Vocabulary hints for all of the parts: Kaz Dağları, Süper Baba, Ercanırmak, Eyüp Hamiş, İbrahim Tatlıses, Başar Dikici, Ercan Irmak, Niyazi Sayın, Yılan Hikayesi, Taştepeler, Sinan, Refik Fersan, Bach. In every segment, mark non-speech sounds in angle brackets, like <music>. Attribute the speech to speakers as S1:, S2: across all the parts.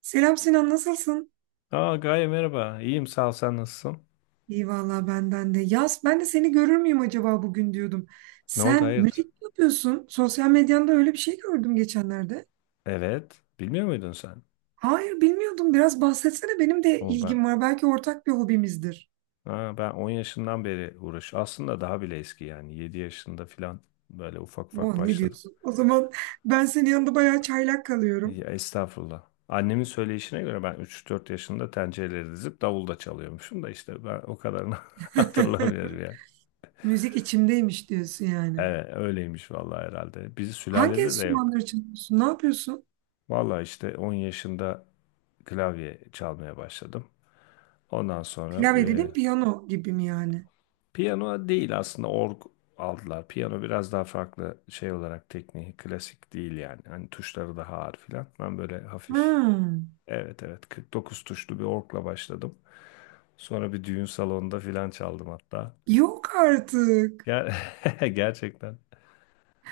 S1: Selam Sinan, nasılsın?
S2: Aa Gaye merhaba. İyiyim sağ ol, sen nasılsın?
S1: İyi valla benden de. Yaz, ben de seni görür müyüm acaba bugün diyordum.
S2: Ne oldu
S1: Sen
S2: hayırdır?
S1: müzik mi yapıyorsun? Sosyal medyanda öyle bir şey gördüm geçenlerde.
S2: Evet. Bilmiyor muydun sen?
S1: Hayır, bilmiyordum. Biraz bahsetsene. Benim de
S2: O ben.
S1: ilgim var. Belki ortak bir hobimizdir.
S2: Aa, ben 10 yaşından beri uğraş. Aslında daha bile eski yani. Yedi yaşında falan böyle ufak
S1: Oh,
S2: ufak
S1: ne
S2: başladım.
S1: diyorsun? O zaman ben senin yanında bayağı çaylak kalıyorum.
S2: Ya, estağfurullah. Annemin söyleyişine göre ben üç dört yaşında tencereleri dizip davul da çalıyormuşum da işte ben o kadarını <laughs>
S1: <laughs>
S2: hatırlamıyorum yani.
S1: Müzik içimdeymiş diyorsun yani.
S2: Evet öyleymiş vallahi herhalde. Bizi
S1: Hangi
S2: sülalede de yok.
S1: enstrümanları çalıyorsun? Ne yapıyorsun?
S2: Vallahi işte 10 yaşında klavye çalmaya başladım. Ondan sonra
S1: Klavye dedim, piyano gibi mi yani?
S2: Piyano değil aslında org aldılar. Piyano biraz daha farklı şey olarak tekniği klasik değil yani. Hani tuşları daha ağır filan. Ben böyle hafif,
S1: Hmm.
S2: evet, evet, 49 tuşlu bir orgla başladım. Sonra bir düğün salonunda filan çaldım hatta.
S1: Yok artık.
S2: Ger <laughs> gerçekten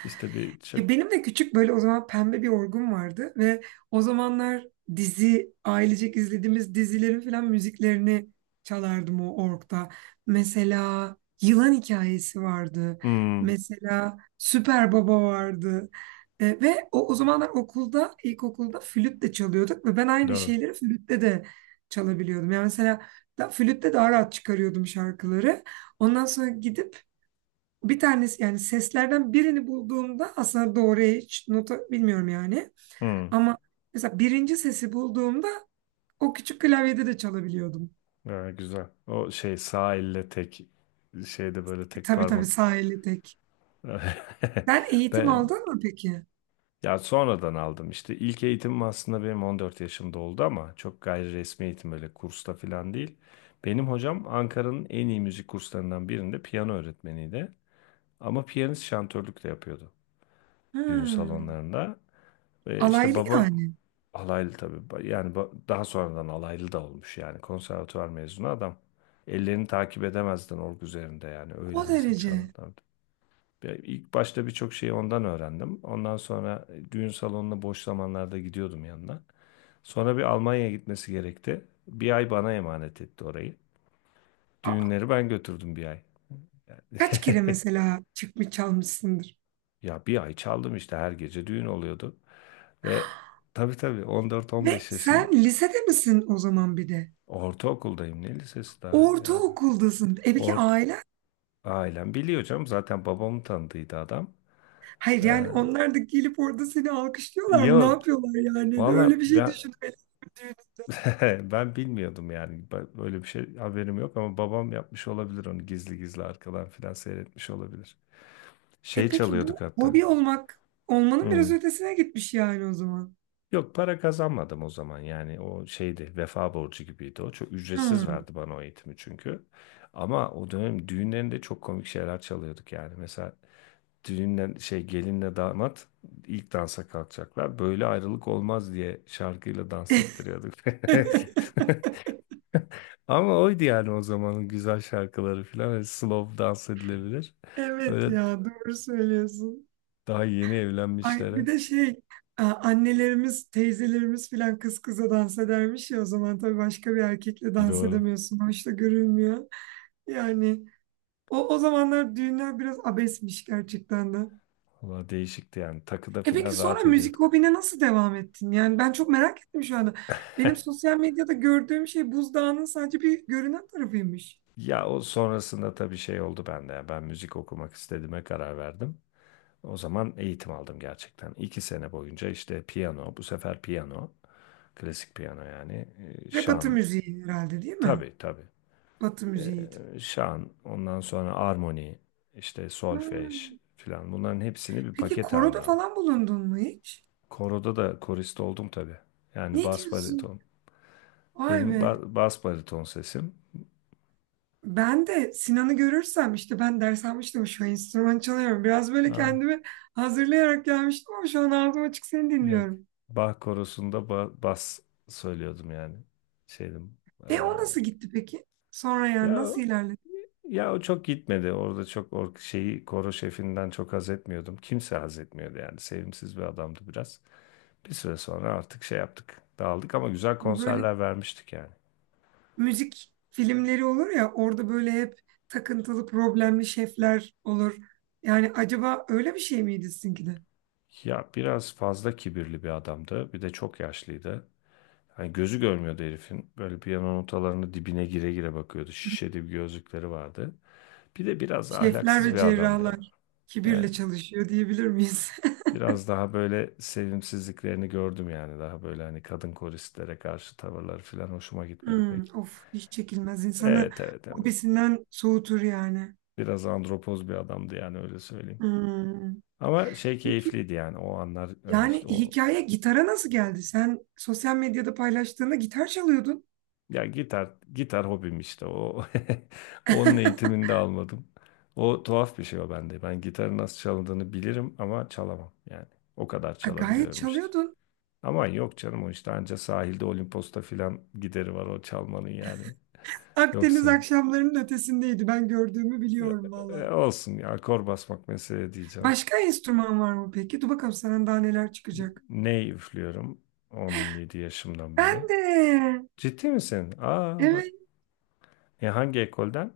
S2: işte bir çok.
S1: Ya benim de küçük böyle o zaman pembe bir orgum vardı ve o zamanlar ailecek izlediğimiz dizilerin falan müziklerini çalardım o orgda. Mesela Yılan Hikayesi vardı.
S2: Hmm,
S1: Mesela Süper Baba vardı. Ve o zamanlar okulda, ilkokulda flüt de çalıyorduk ve ben aynı
S2: doğru.
S1: şeyleri flütte de çalabiliyordum. Yani mesela da, flütte daha rahat çıkarıyordum şarkıları. Ondan sonra gidip bir tanesi yani seslerden birini bulduğumda aslında doğru hiç nota bilmiyorum yani.
S2: Hmm.
S1: Ama mesela birinci sesi bulduğumda o küçük klavyede de çalabiliyordum.
S2: Ha, güzel. O şey sağ elle tek, şeyde böyle tek
S1: Tabii tabii
S2: parmak.
S1: sağ elle tek.
S2: <laughs>
S1: Sen eğitim
S2: Ben.
S1: aldın mı peki?
S2: Ya sonradan aldım işte ilk eğitimim aslında benim 14 yaşımda oldu ama çok gayri resmi eğitim, öyle kursta falan değil. Benim hocam Ankara'nın en iyi müzik kurslarından birinde piyano öğretmeniydi. Ama piyanist şantörlük de yapıyordu düğün
S1: Hmm.
S2: salonlarında. Ve işte
S1: Alaylı
S2: babam
S1: yani.
S2: alaylı tabii. Yani daha sonradan alaylı da olmuş yani, konservatuvar mezunu adam. Ellerini takip edemezdin org üzerinde yani, öyle
S1: O
S2: hızlı
S1: derece.
S2: çalardı. İlk başta birçok şeyi ondan öğrendim. Ondan sonra düğün salonuna boş zamanlarda gidiyordum yanına. Sonra bir Almanya'ya gitmesi gerekti. Bir ay bana emanet etti orayı.
S1: Aa,
S2: Düğünleri ben götürdüm bir ay.
S1: kaç kere
S2: <laughs>
S1: mesela çıkmış çalmışsındır?
S2: Ya bir ay çaldım işte, her gece düğün oluyordu. Ve, tabii, tabii,
S1: Ve
S2: 14-15 yaşında
S1: sen lisede misin o zaman bir de?
S2: ortaokuldayım, ne lisesi daha yani.
S1: Ortaokuldasın. E peki
S2: Ort
S1: aile.
S2: ailem biliyor canım, zaten babamı tanıdıydı adam.
S1: Hayır yani
S2: Ee,
S1: onlar da gelip orada seni alkışlıyorlar mı? Ne
S2: yok,
S1: yapıyorlar yani?
S2: valla
S1: Öyle bir şey düşünmeli.
S2: <laughs> Ben bilmiyordum yani. Böyle bir şey haberim yok ama babam yapmış olabilir onu, gizli gizli arkadan filan seyretmiş olabilir.
S1: E
S2: Şey
S1: peki bu
S2: çalıyorduk hatta.
S1: hobi olmak olmanın
S2: Hmm.
S1: biraz ötesine gitmiş yani o zaman.
S2: Yok, para kazanmadım o zaman yani, o şeydi, vefa borcu gibiydi o. Çok ücretsiz
S1: Hmm.
S2: verdi bana o eğitimi çünkü. Ama o dönem düğünlerinde çok komik şeyler çalıyorduk yani. Mesela düğünle şey gelinle damat ilk dansa kalkacaklar. Böyle ayrılık olmaz diye şarkıyla dans ettiriyorduk.
S1: <laughs>
S2: <laughs> Ama oydu yani, o zamanın güzel şarkıları falan. Hani slow, dans edilebilir.
S1: Evet
S2: Öyle,
S1: ya doğru söylüyorsun.
S2: daha yeni
S1: Ay bir
S2: evlenmişlere.
S1: de şey annelerimiz, teyzelerimiz filan kız kıza dans edermiş ya o zaman tabii başka bir erkekle dans
S2: Doğru.
S1: edemiyorsun. Hoş da görülmüyor. Yani o zamanlar düğünler biraz abesmiş gerçekten de.
S2: Valla değişikti yani. Takıda
S1: E peki
S2: falan
S1: sonra
S2: rahat
S1: müzik
S2: ediyorduk.
S1: hobine nasıl devam ettin? Yani ben çok merak ettim şu anda. Benim
S2: <laughs>
S1: sosyal medyada gördüğüm şey buzdağının sadece bir görünen tarafıymış.
S2: Ya o sonrasında tabii şey oldu bende. Ya. Ben müzik okumak istediğime karar verdim. O zaman eğitim aldım gerçekten. İki sene boyunca işte piyano, bu sefer piyano, klasik piyano yani,
S1: Ve Batı
S2: şan.
S1: müziği herhalde değil mi?
S2: Tabii, tabii.
S1: Batı müziğiydi.
S2: Şan, ondan sonra armoni, işte solfej
S1: Hmm.
S2: filan, bunların hepsini bir
S1: Peki
S2: paket halinde
S1: koroda
S2: aldım.
S1: falan bulundun mu hiç?
S2: Koroda da korist oldum tabii. Yani
S1: Ne
S2: bas
S1: diyorsun?
S2: bariton.
S1: Vay
S2: Benim
S1: be.
S2: bas bariton sesim.
S1: Ben de Sinan'ı görürsem işte ben ders almıştım şu an enstrüman çalıyorum. Biraz böyle
S2: Ha,
S1: kendimi hazırlayarak gelmiştim ama şu an ağzım açık seni
S2: yok.
S1: dinliyorum.
S2: Bach korosunda bas söylüyordum yani. Şeydim.
S1: E
S2: eee,
S1: o nasıl gitti peki? Sonra yani
S2: ya
S1: nasıl ilerledi?
S2: ya o çok gitmedi. Orada çok şeyi, koro şefinden çok haz etmiyordum. Kimse haz etmiyordu yani. Sevimsiz bir adamdı biraz. Bir süre sonra artık şey yaptık, dağıldık, ama güzel
S1: Bu böyle
S2: konserler vermiştik yani.
S1: müzik filmleri olur ya orada böyle hep takıntılı problemli şefler olur. Yani acaba öyle bir şey miydi sizinki de?
S2: Ya biraz fazla kibirli bir adamdı. Bir de çok yaşlıydı. Hani gözü görmüyordu herifin. Böyle piyano notalarını dibine gire gire bakıyordu. Şişeli bir gözlükleri vardı. Bir de biraz
S1: Şefler
S2: ahlaksız
S1: ve
S2: bir adamdı yani.
S1: cerrahlar
S2: Yani
S1: kibirle çalışıyor diyebilir miyiz? <laughs>
S2: biraz daha böyle sevimsizliklerini gördüm yani. Daha böyle hani kadın koristlere karşı tavırları falan hoşuma gitmedi
S1: Hmm,
S2: pek.
S1: of hiç çekilmez insanı
S2: Evet, evet, Emir.
S1: hobisinden soğutur yani.
S2: Biraz andropoz bir adamdı yani, öyle söyleyeyim.
S1: Hmm.
S2: Ama şey
S1: Peki
S2: keyifliydi yani, o anlar hani,
S1: yani
S2: işte o.
S1: hikaye gitara nasıl geldi? Sen sosyal medyada paylaştığında gitar çalıyordun.
S2: Ya gitar, gitar hobim işte o. <laughs> Onun
S1: <laughs>
S2: eğitimini de almadım. O tuhaf bir şey o bende. Ben gitarı nasıl çalındığını bilirim ama çalamam yani. O kadar
S1: Ha, gayet
S2: çalabiliyorum işte.
S1: çalıyordun.
S2: Ama yok canım, o işte anca sahilde Olimpos'ta filan gideri var o çalmanın yani.
S1: Akdeniz
S2: Yoksa
S1: akşamlarının ötesindeydi. Ben gördüğümü
S2: e,
S1: biliyorum valla.
S2: olsun ya, akor basmak mesele diyeceğim.
S1: Başka enstrüman var mı peki? Dur bakalım sana daha neler çıkacak.
S2: Ney üflüyorum 17 yaşımdan beri.
S1: Ben de.
S2: Ciddi misin? Aa bak.
S1: Evet.
S2: Hangi ekolden?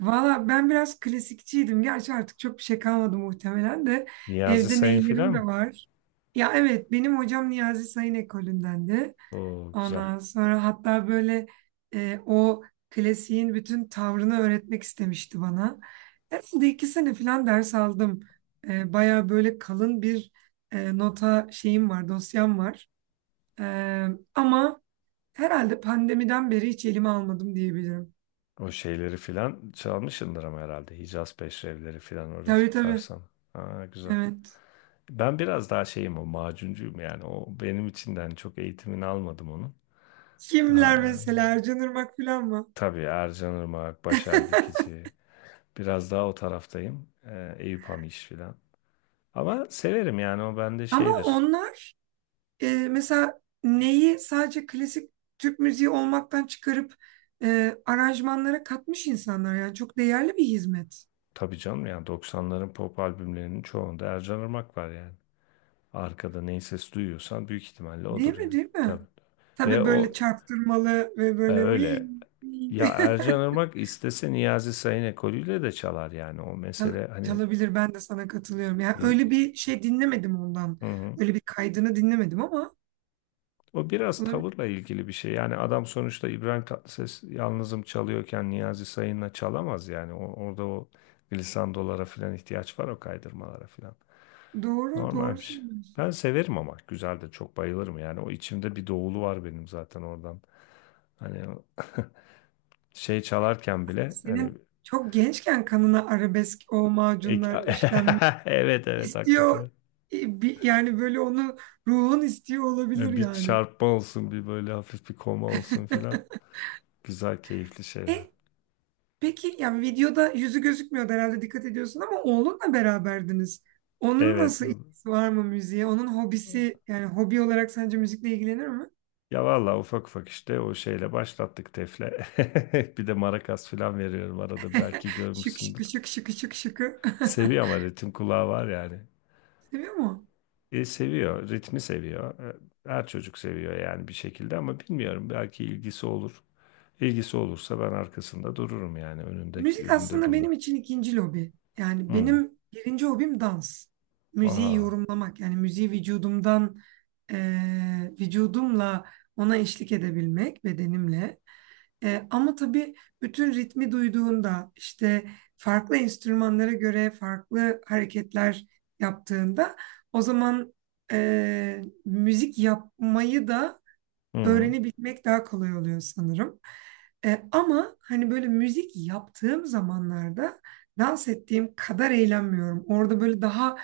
S1: Valla ben biraz klasikçiydim. Gerçi artık çok bir şey kalmadı muhtemelen de.
S2: Niyazi
S1: Evde
S2: Sayın
S1: neylerim
S2: filan mı?
S1: de var. Ya evet benim hocam Niyazi Sayın ekolündendi.
S2: Oo, güzel.
S1: Ondan sonra hatta böyle o klasiğin bütün tavrını öğretmek istemişti bana. Herhalde 2 sene falan ders aldım. Baya böyle kalın bir nota şeyim var, dosyam var. E, Ama... Herhalde pandemiden beri hiç elime almadım diyebilirim.
S2: O şeyleri filan çalmışsındır ama herhalde. Hicaz Peşrevleri filan, o
S1: Tabii
S2: Refik
S1: tabii.
S2: Fersan. Aa, güzel.
S1: Evet.
S2: Ben biraz daha şeyim, o macuncuyum yani. O benim için de hani çok eğitimini almadım onun. Daha,
S1: Kimler mesela Ercanırmak falan mı?
S2: tabii, Ercan Irmak, Başar
S1: <laughs>
S2: Dikici. Biraz daha o taraftayım. Eyüp Hamiş filan. Ama severim yani, o bende
S1: Ama
S2: şeydir.
S1: onlar mesela neyi sadece klasik Türk müziği olmaktan çıkarıp aranjmanlara katmış insanlar yani çok değerli bir hizmet.
S2: Tabii canım, yani doksanların pop albümlerinin çoğunda Ercan Irmak var yani. Arkada neyi ses duyuyorsan büyük ihtimalle
S1: Değil
S2: odur
S1: mi,
S2: yani.
S1: değil mi?
S2: Tabii. Ve
S1: Tabii böyle
S2: o
S1: çarptırmalı ve böyle "Uy,
S2: öyle.
S1: uy."
S2: Ya Ercan
S1: <laughs>
S2: Irmak istese Niyazi Sayın ekolüyle de çalar yani, o
S1: Çal-
S2: mesele hani.
S1: çalabilir ben de sana katılıyorum. Yani öyle bir şey dinlemedim ondan.
S2: Hı hı.
S1: Öyle bir kaydını dinlemedim ama
S2: O biraz
S1: olabilir.
S2: tavırla ilgili bir şey. Yani adam sonuçta İbrahim Tatlıses yalnızım çalıyorken Niyazi Sayın'la çalamaz yani. O, orada o glissandolara falan ihtiyaç var, o kaydırmalara falan.
S1: Doğru,
S2: Normal
S1: doğru
S2: bir şey. Ben
S1: söylüyorsun.
S2: severim ama, güzel de çok bayılırım yani. O, içimde bir doğulu var benim zaten oradan. Hani o <laughs> şey çalarken bile hani
S1: Senin çok gençken kanına arabesk o
S2: ek-
S1: macunlar işlenmiş.
S2: <laughs> evet, evet,
S1: İstiyor
S2: hakikaten.
S1: yani böyle onu ruhun istiyor olabilir
S2: Ya bir
S1: yani.
S2: çarpma olsun, bir böyle hafif bir koma olsun filan. Güzel, keyifli şeyler.
S1: E peki yani videoda yüzü gözükmüyordu herhalde dikkat ediyorsun ama oğlunla beraberdiniz. Onun
S2: Evet.
S1: nasıl ilgisi var mı müziğe? Onun hobisi yani hobi olarak sence müzikle ilgilenir mi?
S2: Ya vallahi ufak ufak işte o şeyle başlattık, tefle. <laughs> Bir de marakas filan veriyorum arada,
S1: <laughs>
S2: belki
S1: Şık şıkı
S2: görmüşsündür.
S1: şık şıkı şık şıkı.
S2: Seviyor, ama ritim kulağı var yani.
S1: <laughs> Seviyor mu?
S2: E, seviyor, ritmi seviyor. Her çocuk seviyor yani bir şekilde ama bilmiyorum, belki ilgisi olur. İlgisi olursa ben arkasında dururum yani, önünde
S1: Müzik
S2: önünde
S1: aslında
S2: durmam.
S1: benim için ikinci lobi. Yani
S2: Hmm.
S1: benim birinci hobim dans. Müziği
S2: Aha.
S1: yorumlamak. Yani müziği vücudumdan, vücudumla ona eşlik edebilmek, bedenimle. Ama tabii bütün ritmi duyduğunda, işte farklı enstrümanlara göre farklı hareketler yaptığında, o zaman müzik yapmayı da
S2: Hmm.
S1: öğrenebilmek daha kolay oluyor sanırım. Ama hani böyle müzik yaptığım zamanlarda dans ettiğim kadar eğlenmiyorum. Orada böyle daha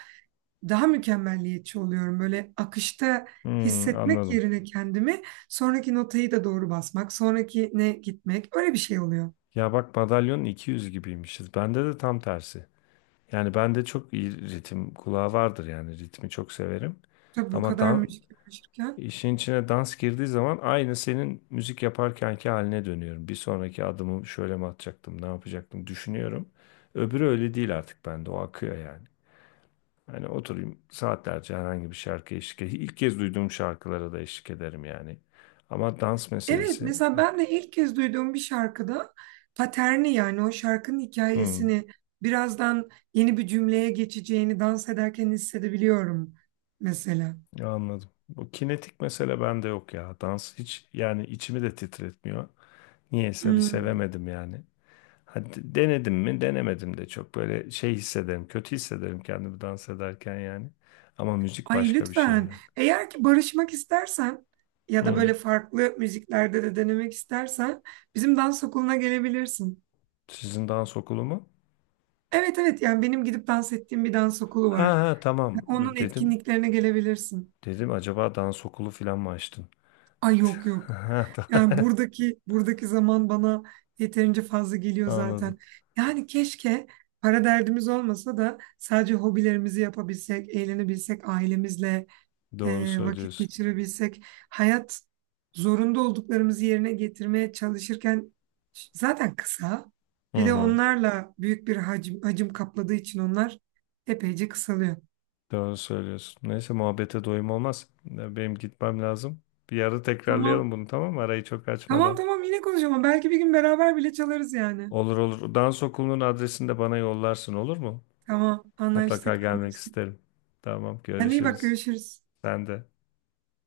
S1: daha mükemmelliyetçi oluyorum. Böyle akışta
S2: Hmm.
S1: hissetmek
S2: Anladım.
S1: yerine kendimi sonraki notayı da doğru basmak, sonrakine gitmek öyle bir şey oluyor.
S2: Ya bak, madalyonun 200 gibiymişiz. Bende de tam tersi. Yani bende çok iyi ritim kulağı vardır yani, ritmi çok severim.
S1: Tabii bu
S2: Ama
S1: kadar müzik uğraşırken.
S2: işin içine dans girdiği zaman aynı senin müzik yaparkenki haline dönüyorum. Bir sonraki adımı şöyle mi atacaktım, ne yapacaktım düşünüyorum. Öbürü öyle değil artık bende. O akıyor yani. Hani oturayım saatlerce, herhangi bir şarkı eşlik ederim. İlk kez duyduğum şarkılara da eşlik ederim yani. Ama dans
S1: Evet,
S2: meselesi
S1: mesela
S2: yok.
S1: ben de ilk kez duyduğum bir şarkıda paterni yani o şarkının
S2: Hmm.
S1: hikayesini birazdan yeni bir cümleye geçeceğini dans ederken hissedebiliyorum mesela.
S2: Anladım. Bu kinetik mesele bende yok ya. Dans hiç yani içimi de titretmiyor. Niyeyse bir
S1: Hmm.
S2: sevemedim yani. Hadi denedim mi denemedim de çok böyle şey hissederim. Kötü hissederim kendimi dans ederken yani. Ama müzik
S1: Ay
S2: başka bir şey
S1: lütfen
S2: yani.
S1: eğer ki barışmak istersen ya da
S2: Hı.
S1: böyle farklı müziklerde de denemek istersen bizim dans okuluna gelebilirsin.
S2: Sizin dans okulu mu?
S1: Evet evet yani benim gidip dans ettiğim bir dans okulu
S2: Ha,
S1: var.
S2: ha, tamam
S1: Onun
S2: dedim.
S1: etkinliklerine gelebilirsin.
S2: Dedim acaba dans okulu falan mı açtın? <laughs>
S1: Ay yok yok.
S2: Ha,
S1: Yani
S2: tamam.
S1: buradaki zaman bana yeterince fazla geliyor
S2: Anladım.
S1: zaten. Yani keşke para derdimiz olmasa da sadece hobilerimizi yapabilsek, eğlenebilsek, ailemizle
S2: Doğru
S1: vakit
S2: söylüyorsun.
S1: geçirebilsek, hayat zorunda olduklarımızı yerine getirmeye çalışırken zaten kısa.
S2: Hı
S1: Bir de
S2: hı.
S1: onlarla büyük bir hacim kapladığı için onlar epeyce kısalıyor.
S2: Doğru söylüyorsun. Neyse, muhabbete doyum olmaz. Ya, benim gitmem lazım. Bir ara
S1: Tamam.
S2: tekrarlayalım bunu, tamam mı? Arayı çok
S1: Tamam
S2: açmadan.
S1: tamam yine konuşalım. Belki bir gün beraber bile çalarız yani.
S2: Olur, olur. Dans okulunun adresini de bana yollarsın, olur mu?
S1: Tamam
S2: Mutlaka
S1: anlaştık
S2: gelmek
S1: anlaştık.
S2: isterim. Tamam,
S1: Kendine iyi bak
S2: görüşürüz.
S1: görüşürüz.
S2: Sen de.